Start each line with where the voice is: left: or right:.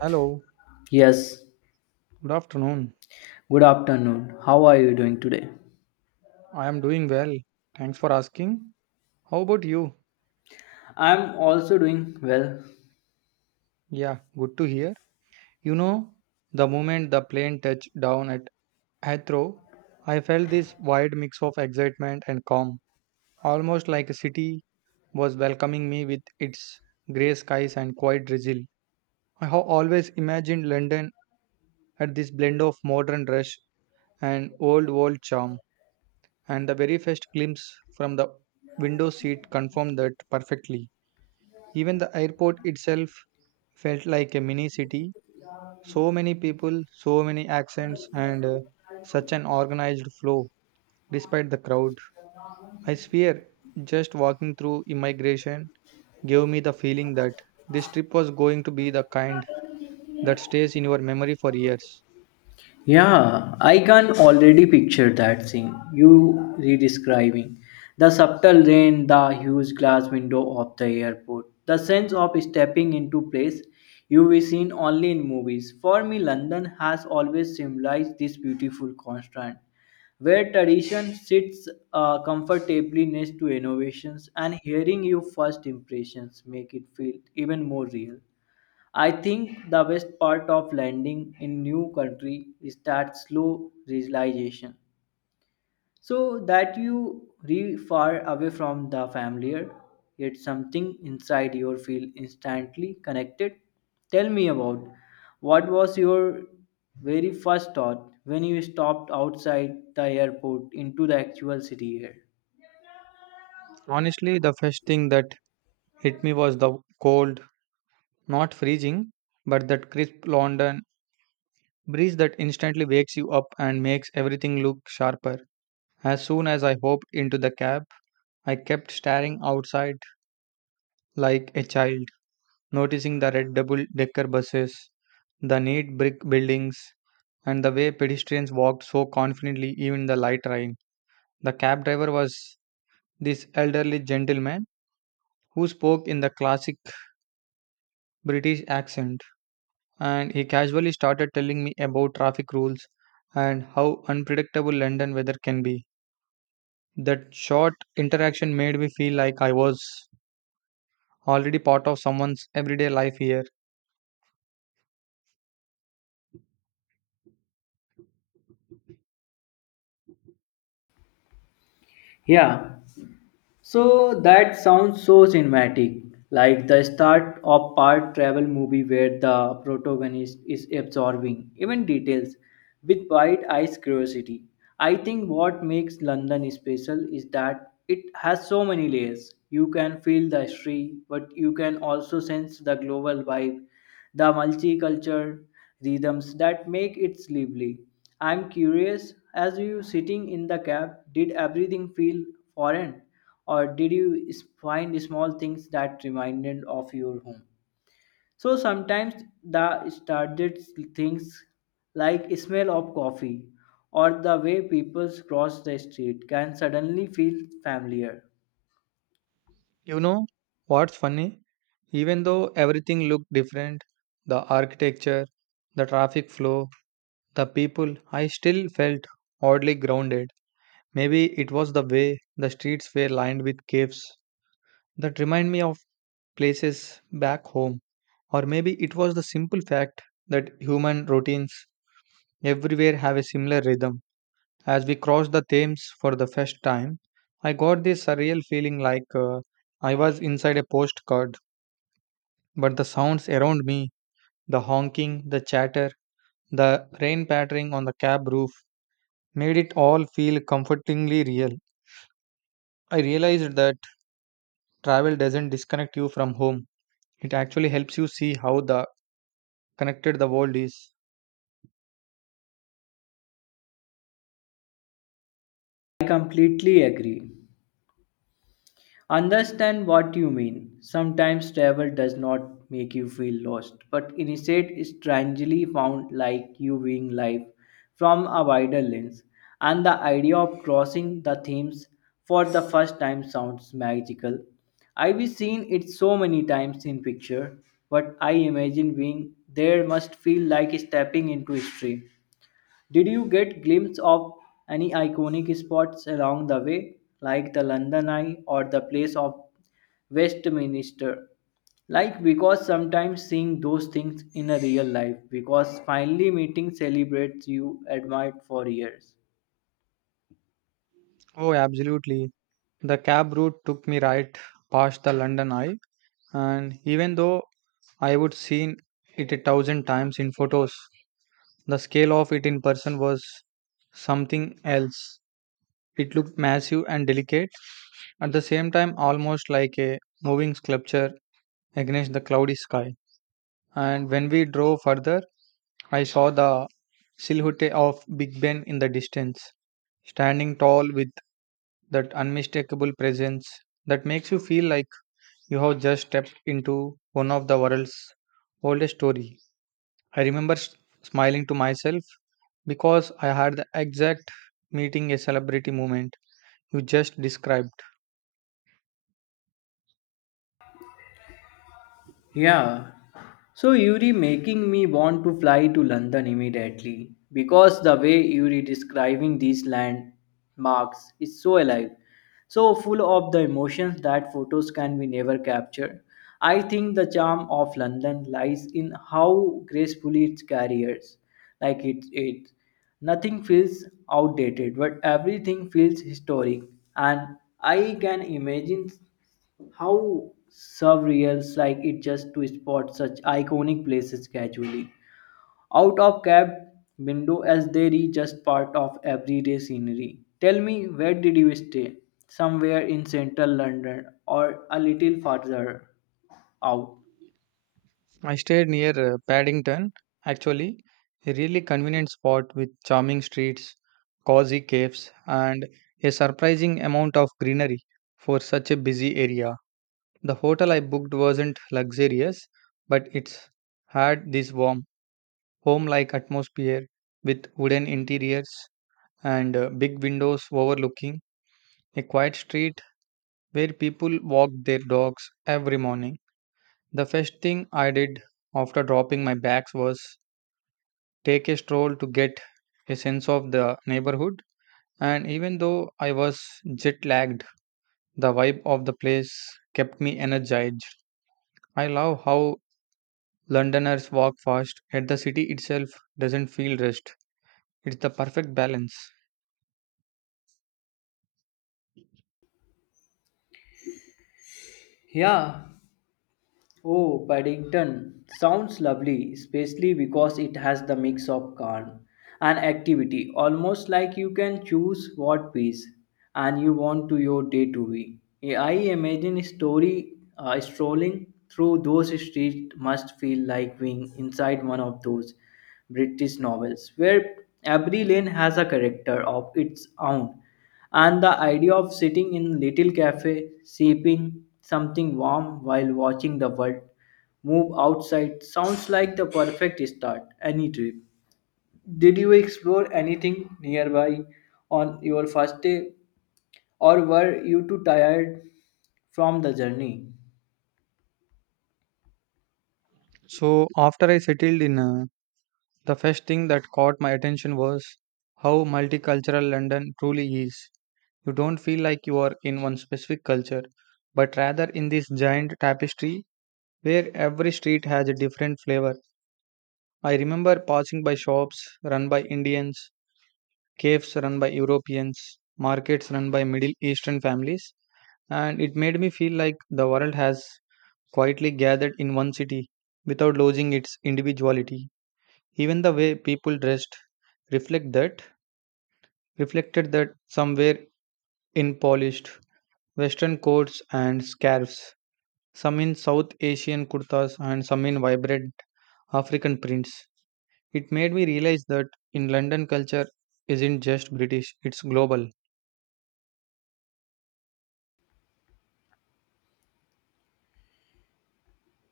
right: Hello,
left: Yes,
right: good afternoon.
left: good afternoon. How are you doing today?
right: I am doing well. Thanks for asking. How about you?
left: I'm also doing well.
right: Yeah, good to hear. You know, the moment the plane touched down at Heathrow, I felt this wide mix of excitement and calm, almost like a city was welcoming me with its grey skies and quiet drizzle. I have always imagined London at this blend of modern rush and old world charm, and the very first glimpse from the window seat confirmed that perfectly. Even the airport itself felt like a mini city. So many people, so many accents, and such an organized flow despite the crowd. I swear, just walking through immigration gave me the feeling that this trip was going to be the kind that stays in your memory for years.
left: Yeah, I can already picture that scene you re-describing. The subtle rain, the huge glass window of the airport, the sense of stepping into place you've seen only in movies. For me, London has always symbolized this beautiful constant, where tradition sits comfortably next to innovations, and hearing your first impressions make it feel even more real. I think the best part of landing in new country is that slow realization. So that you re far away from the familiar, yet something inside your feel instantly connected. Tell me about what was your very first thought when you stopped outside the airport into the actual city here.
right: Honestly, the first thing that hit me was the cold, not freezing, but that crisp London breeze that instantly wakes you up and makes everything look sharper. As soon as I hopped into the cab, I kept staring outside like a child, noticing the red double decker buses, the neat brick buildings, and the way pedestrians walked so confidently even in the light rain. The cab driver was this elderly gentleman who spoke in the classic British accent, and he casually started telling me about traffic rules and how unpredictable London weather can be. That short interaction made me feel like I was already part of someone's everyday life here.
left: Yeah, so that sounds so cinematic, like the start of part travel movie where the protagonist is absorbing even details with wide eyes curiosity. I think what makes London special is that it has so many layers. You can feel the history, but you can also sense the global vibe the multicultural rhythms that make it lively. I'm curious, as you sitting in the cab, did everything feel foreign, or did you find small things that reminded of your home? So sometimes the started things like smell of coffee or the way people cross the street can suddenly feel familiar.
right: You know what's funny? Even though everything looked different, the architecture, the traffic flow, the people, I still felt oddly grounded. Maybe it was the way the streets were lined with caves that remind me of places back home. Or maybe it was the simple fact that human routines everywhere have a similar rhythm. As we crossed the Thames for the first time, I got this surreal feeling like I was inside a postcard, but the sounds around me, the honking, the chatter, the rain pattering on the cab roof, made it all feel comfortingly real. I realized that travel doesn't disconnect you from home, it actually helps you see how the connected the world is.
left: I completely agree. Understand what you mean. Sometimes travel does not make you feel lost, but instead is strangely found like you viewing life from a wider lens. And the idea of crossing the themes for the first time sounds magical. I've seen it so many times in picture, but I imagine being there must feel like stepping into history did you get glimpse of any iconic spots along the way, like the London Eye or the place of Westminster? Like because sometimes seeing those things in a real life, because finally meeting celebrates you admired for years.
right: Oh, absolutely. The cab route took me right past the London Eye, and even though I would seen it a thousand times in photos, the scale of it in person was something else. It looked massive and delicate, at the same time almost like a moving sculpture against the cloudy sky. And when we drove further, I saw the silhouette of Big Ben in the distance, standing tall with that unmistakable presence that makes you feel like you have just stepped into one of the world's oldest story. I remember smiling to myself because I had the exact meeting a celebrity moment you just described.
left: Yeah. So Yuri making me want to fly to London immediately because the way Yuri describing these landmarks is so alive, so full of the emotions that photos can be never captured. I think the charm of London lies in how gracefully it carries, like it nothing feels outdated, but everything feels historic, and I can imagine how surreals like it just to spot such iconic places casually out of cab window as they are just part of everyday scenery. Tell me, where did you stay? Somewhere in central London or a little farther out?
right: I stayed near Paddington, actually, a really convenient spot with charming streets, cozy caves, and a surprising amount of greenery for such a busy area. The hotel I booked wasn't luxurious, but it's had this warm, home like atmosphere with wooden interiors and big windows overlooking a quiet street where people walked their dogs every morning. The first thing I did after dropping my bags was take a stroll to get a sense of the neighborhood. And even though I was jet lagged, the vibe of the place kept me energized. I love how Londoners walk fast, yet the city itself doesn't feel rushed. It's the perfect balance.
left: Yeah, oh, Paddington sounds lovely, especially because it has the mix of calm and activity, almost like you can choose what piece and you want to your day to be. Yeah, I imagine a story strolling through those streets must feel like being inside one of those British novels where every lane has a character of its own and the idea of sitting in little cafe, sipping something warm while watching the world move outside sounds like the perfect start any trip. Did you explore anything nearby on your first day or were you too tired from the journey?
right: So after I settled in, the first thing that caught my attention was how multicultural London truly is. You don't feel like you are in one specific culture, but rather in this giant tapestry where every street has a different flavor. I remember passing by shops run by Indians, caves run by Europeans, markets run by Middle Eastern families, and it made me feel like the world has quietly gathered in one city without losing its individuality. Even the way people dressed reflect that reflected that, somewhere in polished Western coats and scarves, some in South Asian kurtas, and some in vibrant African prints. It made me realize that in London, culture isn't just British, it's global.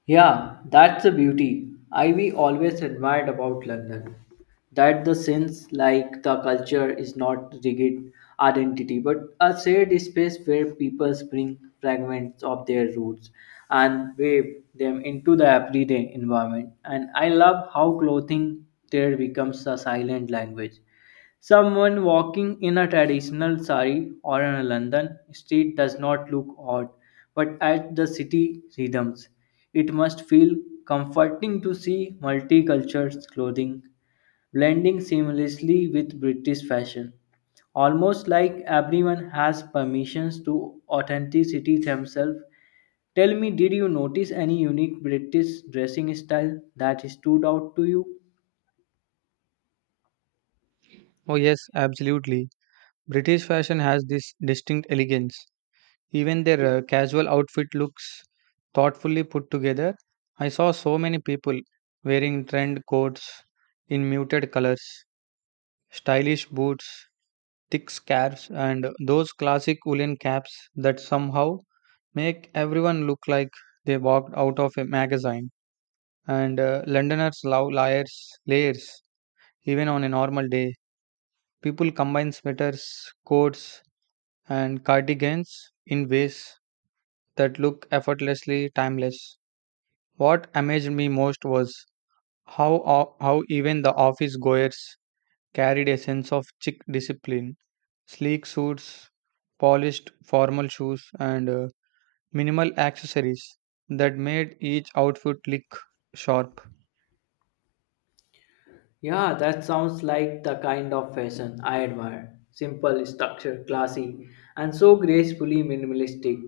left: Yeah, that's the beauty. I we always admired about London. That the sense like the culture is not rigid identity, but a shared space where people bring fragments of their roots and wave them into the everyday environment. And I love how clothing there becomes a silent language Someone walking in a traditional sari or on a London street does not look odd, but at the city rhythms, it must feel comforting to see multicultural clothing blending seamlessly with British fashion. Almost like everyone has permissions to authenticity themselves. Tell me, did you notice any unique British dressing style that stood out to you?
right: Oh, yes, absolutely. British fashion has this distinct elegance. Even their casual outfit looks thoughtfully put together. I saw so many people wearing trend coats in muted colors, stylish boots, thick scarves, and those classic woolen caps that somehow make everyone look like they walked out of a magazine. And Londoners love layers, even on a normal day. People combine sweaters, coats, and cardigans in ways that look effortlessly timeless. What amazed me most was how even the office goers carried a sense of chic discipline. Sleek suits, polished formal shoes, and minimal accessories that made each outfit look sharp.
left: Yeah, that sounds like the kind of fashion I admire. Simple, structured, classy, and so gracefully minimalistic.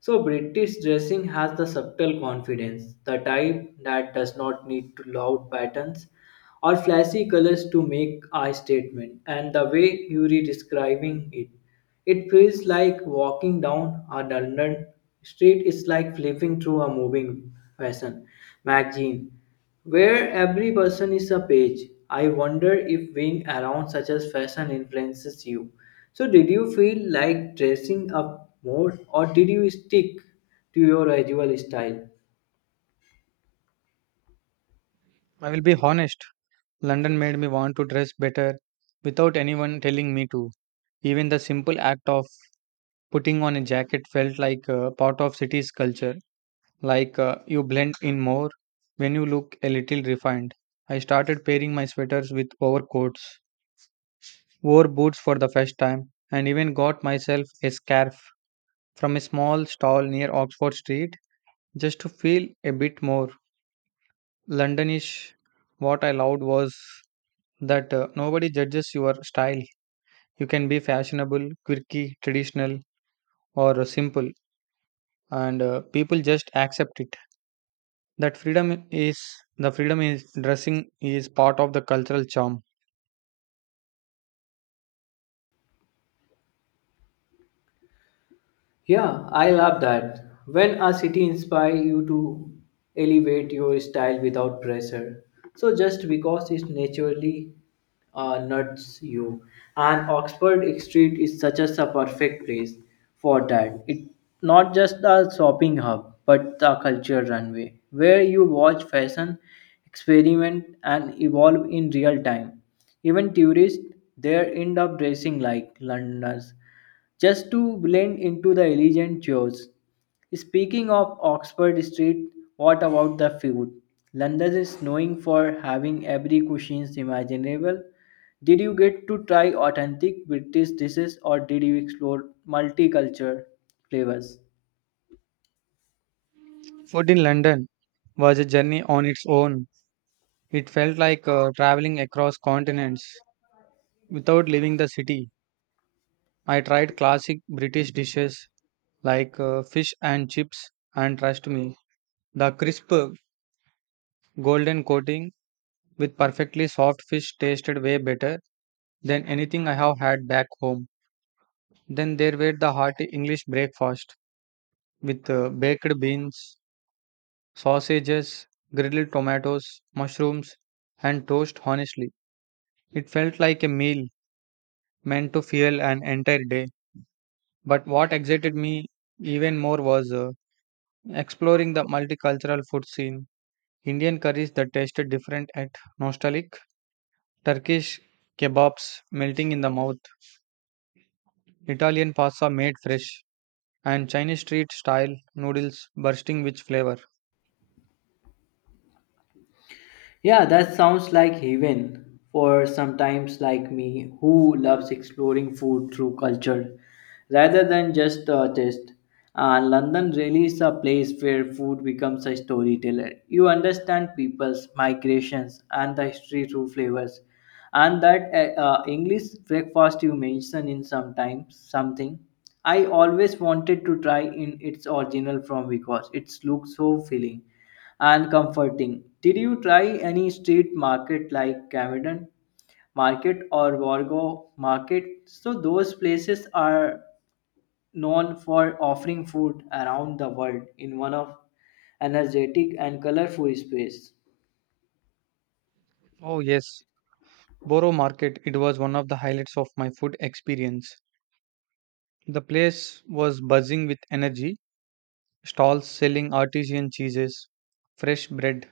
left: So, British dressing has the subtle confidence, the type that does not need to loud patterns or flashy colors to make a statement and the way Yuri describing it it feels like walking down a London street is like flipping through a moving fashion magazine where every person is a page. I wonder if being around such as fashion influences you. So did you feel like dressing up more or did you stick to your usual style?
right: I will be honest, London made me want to dress better without anyone telling me to. Even the simple act of putting on a jacket felt like a part of city's culture, like you blend in more when you look a little refined. I started pairing my sweaters with overcoats, wore boots for the first time, and even got myself a scarf from a small stall near Oxford Street just to feel a bit more Londonish. What I loved was that nobody judges your style. You can be fashionable, quirky, traditional, or simple, and people just accept it. That freedom is The freedom is dressing is part of the cultural charm.
left: Yeah, I love that. When a city inspire you to elevate your style without pressure. So just because it naturally nuts you. And Oxford Street is such a perfect place for that. It not just a shopping hub, but the culture runway where you watch fashion experiment and evolve in real time. Even tourists there end up dressing like Londoners just to blend into the elegant chores. Speaking of Oxford Street, what about the food? London is known for having every cuisine imaginable. Did you get to try authentic British dishes or did you explore multicultural flavors?
right: Food in London was a journey on its own. It felt like traveling across continents without leaving the city. I tried classic British dishes like fish and chips, and trust me, the crisp golden coating with perfectly soft fish tasted way better than anything I have had back home. Then there were the hearty English breakfast with baked beans, sausages, grilled tomatoes, mushrooms, and toast. Honestly, it felt like a meal meant to fuel an entire day. But what excited me even more was exploring the multicultural food scene, Indian curries that tasted different at nostalgic, Turkish kebabs melting in the mouth, Italian pasta made fresh, and Chinese street style noodles bursting with flavor.
left: Yeah, that sounds like heaven for sometimes like me who loves exploring food through culture rather than just a taste. And London really is a place where food becomes a storyteller. You understand people's migrations and the history through flavors. And that English breakfast you mentioned in sometimes something I always wanted to try in its original form because it looks so filling and comforting. Did you try any street market like Camden Market or Wargo Market? So those places are known for offering food around the world in one of energetic and colorful space.
right: Oh, yes, Boro Market, it was one of the highlights of my food experience. The place was buzzing with energy, stalls selling artisan cheeses, fresh bread,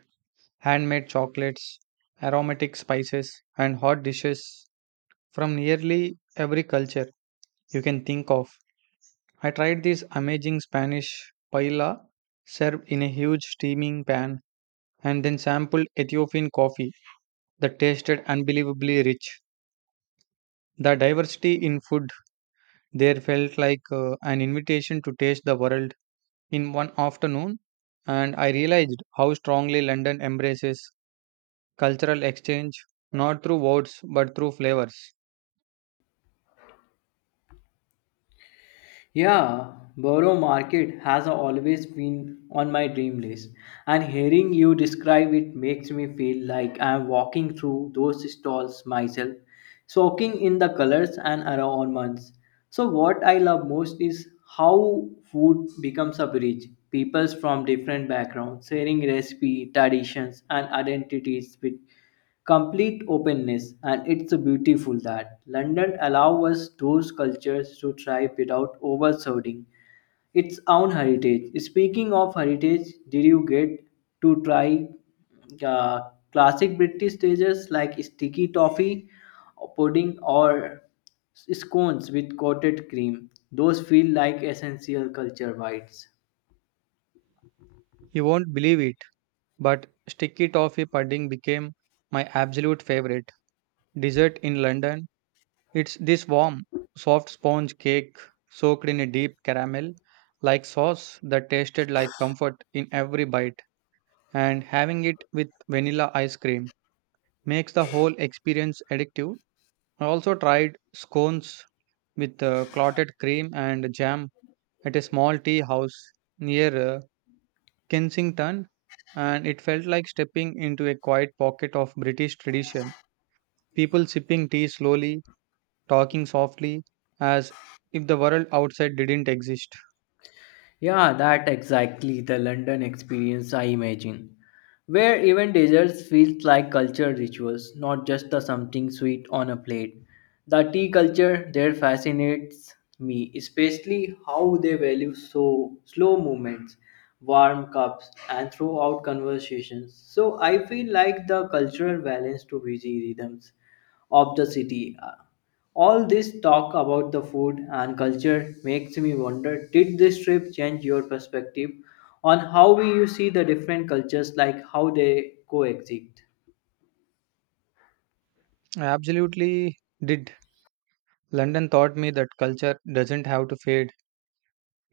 right: handmade chocolates, aromatic spices, and hot dishes from nearly every culture you can think of. I tried this amazing Spanish paella served in a huge steaming pan and then sampled Ethiopian coffee that tasted unbelievably rich. The diversity in food there felt like an invitation to taste the world in one afternoon, and I realized how strongly London embraces cultural exchange, not through words but through flavors.
left: Yeah, Borough Market has always been on my dream list, and hearing you describe it makes me feel like I'm walking through those stalls myself, soaking in the colors and aromas. So, what I love most is how food becomes a bridge. Peoples from different backgrounds sharing recipe, traditions, and identities with complete openness and it's beautiful that london allows us those cultures to thrive without overshadowing its own heritage speaking of heritage did you get to try uh, classic british dishes like sticky toffee pudding or scones with coated cream those feel like essential culture bites
right: You won't believe it, but sticky toffee pudding became my absolute favorite dessert in London. It's this warm, soft sponge cake soaked in a deep caramel like sauce that tasted like comfort in every bite, and having it with vanilla ice cream makes the whole experience addictive. I also tried scones with clotted cream and jam at a small tea house near Kensington, and it felt like stepping into a quiet pocket of British tradition. People sipping tea slowly, talking softly, as if the world outside didn't exist.
left: Yeah, that exactly the London experience I imagine, where even desserts feel like cultural rituals, not just the something sweet on a plate. The tea culture there fascinates me, especially how they value so slow movements, warm cups, and throughout conversations. So I feel like the cultural balance to busy rhythms of the city. All this talk about the food and culture makes me wonder did this trip change your perspective on how we you see the different cultures like how they coexist?
right: I absolutely did. London taught me that culture doesn't have to fade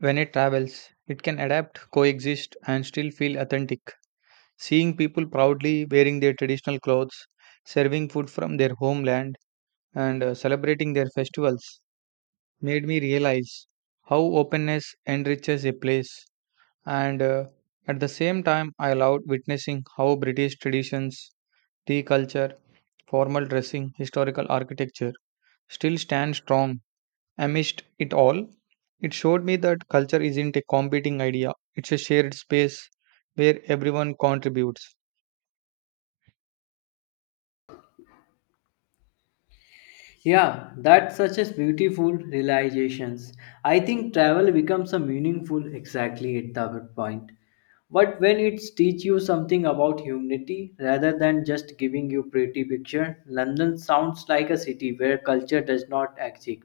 right: when it travels, it can adapt, coexist, and still feel authentic. Seeing people proudly wearing their traditional clothes, serving food from their homeland, and celebrating their festivals made me realize how openness enriches a place, and at the same time, I loved witnessing how British traditions, tea culture, formal dressing, historical architecture still stand strong amidst it all. It showed me that culture isn't a competing idea, it's a shared space where everyone contributes.
left: Yeah, that's such a beautiful realizations. I think travel becomes a meaningful exactly at that point. But when it teach you something about humanity rather than just giving you pretty picture, London sounds like a city where culture does not exist.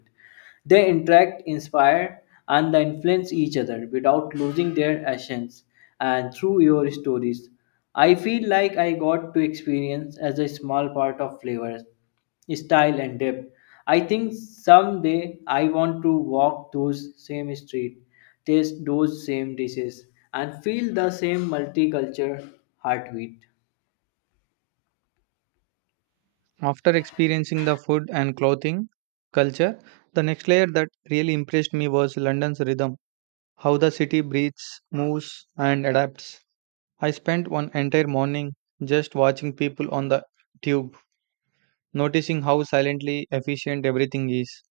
left: They interact, inspire, and they influence each other without losing their essence. And through your stories, I feel like I got to experience as a small part of flavors, style, and depth. I think someday I want to walk those same streets, taste those same dishes, and feel the same multicultural heartbeat.
right: After experiencing the food and clothing culture, the next layer that really impressed me was London's rhythm, how the city breathes, moves, and adapts. I spent one entire morning just watching people on the tube, noticing how silently efficient everything is,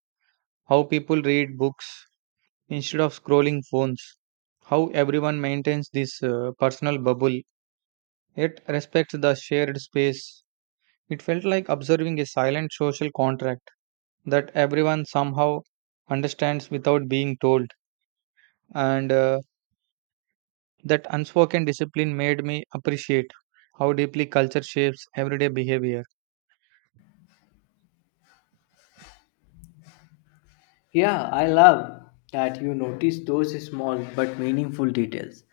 right: how people read books instead of scrolling phones, how everyone maintains this personal bubble yet respects the shared space. It felt like observing a silent social contract that everyone somehow understands without being told. And That unspoken discipline made me appreciate how deeply culture shapes everyday behavior.
left: Yeah, I love that you notice those small but meaningful details.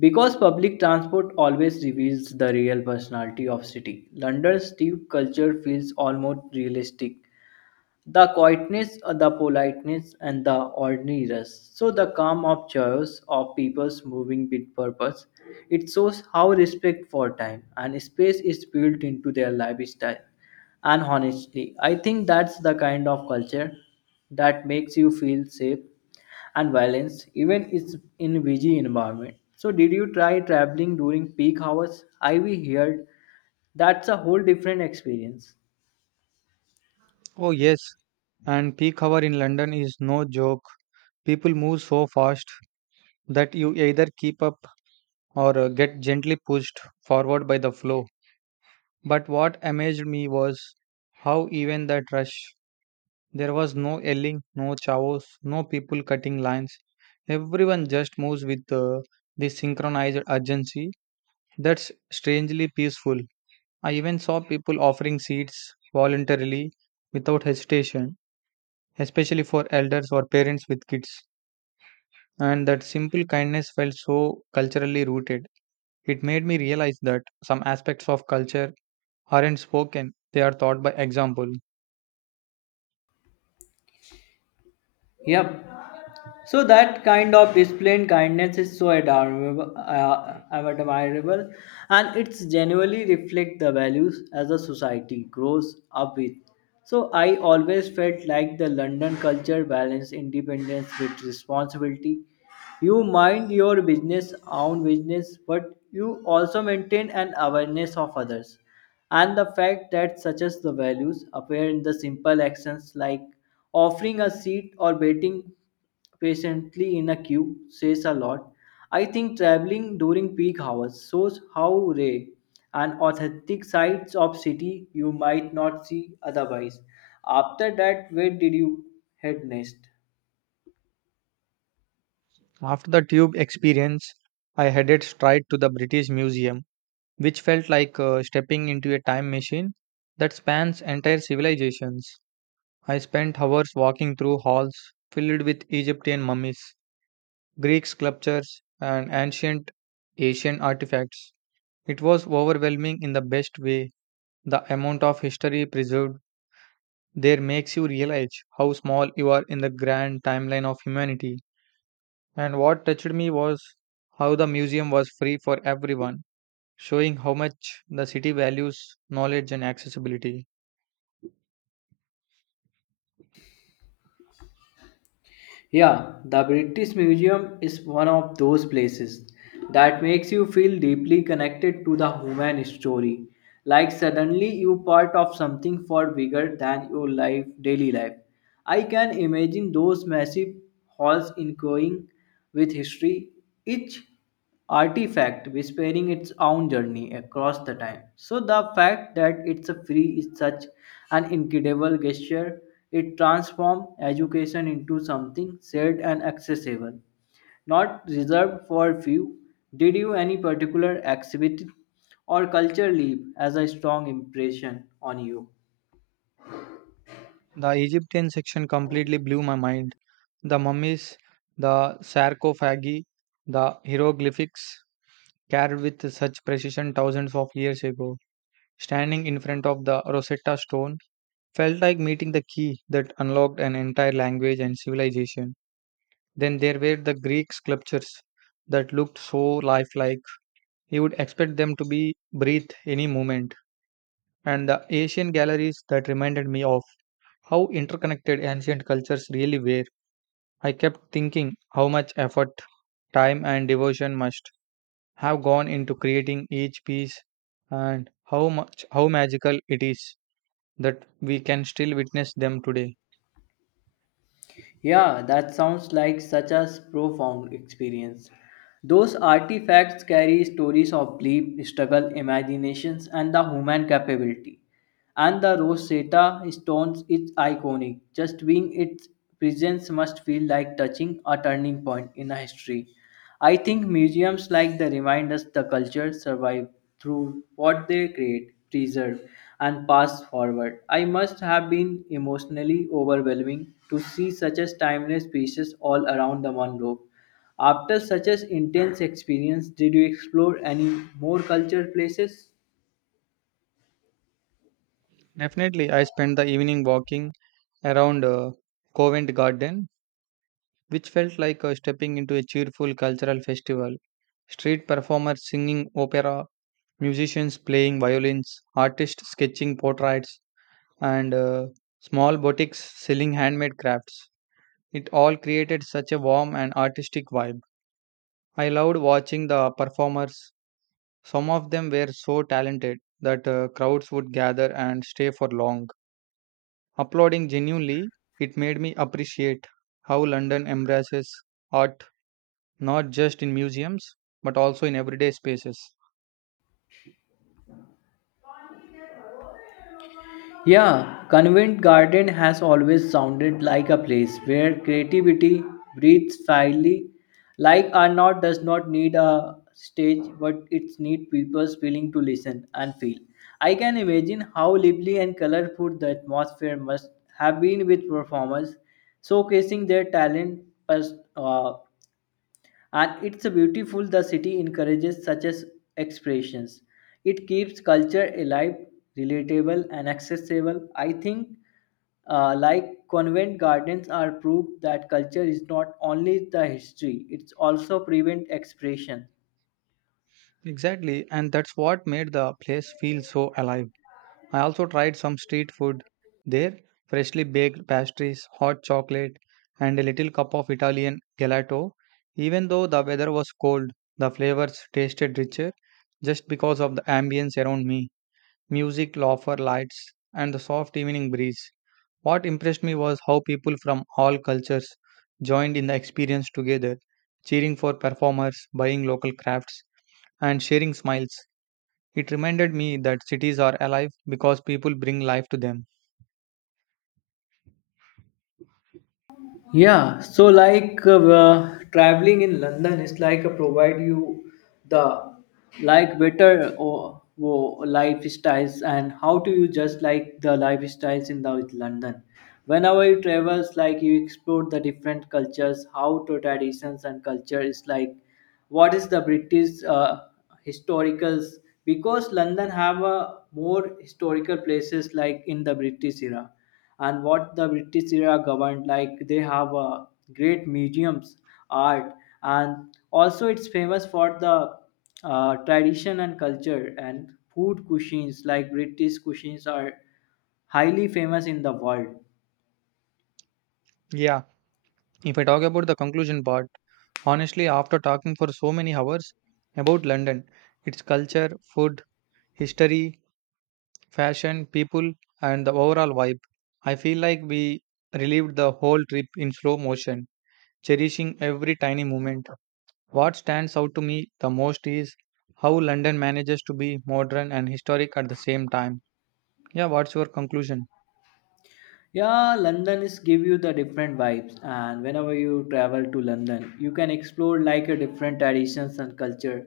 left: Because public transport always reveals the real personality of city, London's deep culture feels almost realistic. The quietness, the politeness, and the ordinariness. So the calm of chaos of people's moving with purpose. It shows how respect for time and space is built into their lifestyle. And honestly, I think that's the kind of culture that makes you feel safe and violence, even is in busy environment. So, did you try traveling during peak hours? I we heard that's a whole different experience.
right: Oh, yes, and peak hour in London is no joke. People move so fast that you either keep up or get gently pushed forward by the flow. But what amazed me was how, even that rush, there was no yelling, no chaos, no people cutting lines. Everyone just moves with this synchronized urgency that's strangely peaceful. I even saw people offering seats voluntarily without hesitation, especially for elders or parents with kids. And that simple kindness felt so culturally rooted. It made me realize that some aspects of culture aren't spoken, they are taught by example.
left: Yep, so that kind of displayed kindness is so admirable, and it's genuinely reflect the values as a society grows up with. So I always felt like the London culture balance independence with responsibility. You mind your business, own business, but you also maintain an awareness of others. And the fact that such as the values appear in the simple actions like offering a seat or waiting patiently in a queue says a lot. I think traveling during peak hours shows how rare and authentic sides of city you might not see otherwise. After that, where did you head next?
right: After the tube experience, I headed straight to the British Museum, which felt like stepping into a time machine that spans entire civilizations. I spent hours walking through halls filled with Egyptian mummies, Greek sculptures, and ancient Asian artifacts. It was overwhelming in the best way. The amount of history preserved there makes you realize how small you are in the grand timeline of humanity. And what touched me was how the museum was free for everyone, showing how much the city values knowledge and accessibility.
left: Yeah, the British Museum is one of those places that makes you feel deeply connected to the human story. Like suddenly you part of something far bigger than your life, daily life. I can imagine those massive halls echoing with history, each artifact whispering its own journey across the time. So the fact that it's a free is such an incredible gesture. It transforms education into something shared and accessible, not reserved for few. Did you any particular exhibit or culture leave as a strong impression on you?
right: The Egyptian section completely blew my mind. The mummies, the sarcophagi, the hieroglyphics, carved with such precision thousands of years ago. Standing in front of the Rosetta Stone felt like meeting the key that unlocked an entire language and civilization. Then there were the Greek sculptures that looked so lifelike. You would expect them to be breathed any moment. And the Asian galleries that reminded me of how interconnected ancient cultures really were. I kept thinking how much effort, time, and devotion must have gone into creating each piece, and how magical it is that we can still witness them today.
left: Yeah, that sounds like such a profound experience. Those artifacts carry stories of belief, struggle, imaginations, and the human capability. And the Rosetta Stones is iconic. Just being its presence must feel like touching a turning point in a history. I think museums like the remind us the culture survive through what they create, preserve, and pass forward. I must have been emotionally overwhelming to see such as timeless pieces all around the Monroe. After such as intense experience, did you explore any more culture places?
right: Definitely, I spent the evening walking around Covent Garden, which felt like stepping into a cheerful cultural festival, street performers singing opera, musicians playing violins, artists sketching portraits, and small boutiques selling handmade crafts. It all created such a warm and artistic vibe. I loved watching the performers. Some of them were so talented that crowds would gather and stay for long, applauding genuinely. It made me appreciate how London embraces art not just in museums but also in everyday spaces.
left: Yeah, Convent Garden has always sounded like a place where creativity breathes freely. Like Arnaut does not need a stage, but it needs people willing to listen and feel. I can imagine how lively and colorful the atmosphere must have been with performers showcasing their talent pers- uh, and it's beautiful the city encourages such as expressions it keeps culture alive relatable and accessible I think like convent gardens are proof that culture is not only the history it's also prevent expression
right: Exactly, and that's what made the place feel so alive. I also tried some street food there, freshly baked pastries, hot chocolate, and a little cup of Italian gelato. Even though the weather was cold, the flavors tasted richer just because of the ambience around me, music, laughter, lights, and the soft evening breeze. What impressed me was how people from all cultures joined in the experience together, cheering for performers, buying local crafts, and sharing smiles. It reminded me that cities are alive because people bring life to them.
left: Yeah, so like traveling in London is like provide you the like better or lifestyles and how do you just like the lifestyles in the with London. Whenever you travels, like you explore the different cultures, how to traditions and culture is like what is the British historicals because London have a more historical places like in the British era and what the british era governed like they have great museums art and also it's famous for the tradition and culture and food cuisines like british cuisines are highly famous in the world
right: Yeah, if I talk about the conclusion part, honestly, after talking for so many hours about London, its culture, food, history, fashion, people, and the overall vibe, I feel like we relived the whole trip in slow motion, cherishing every tiny moment. What stands out to me the most is how London manages to be modern and historic at the same time. Yeah, what's your conclusion?
left: Yeah, London is give you the different vibes, and whenever you travel to London, you can explore like a different traditions and culture,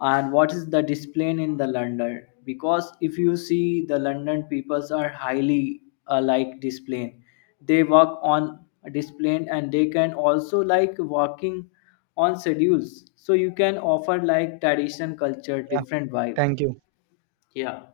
left: and what is the display in the London. Because if you see the London peoples are highly like display, they work on display and they can also like working on schedules. So you can offer like tradition culture
right: Yeah,
left: different vibe.
right: thank you.
left: Yeah.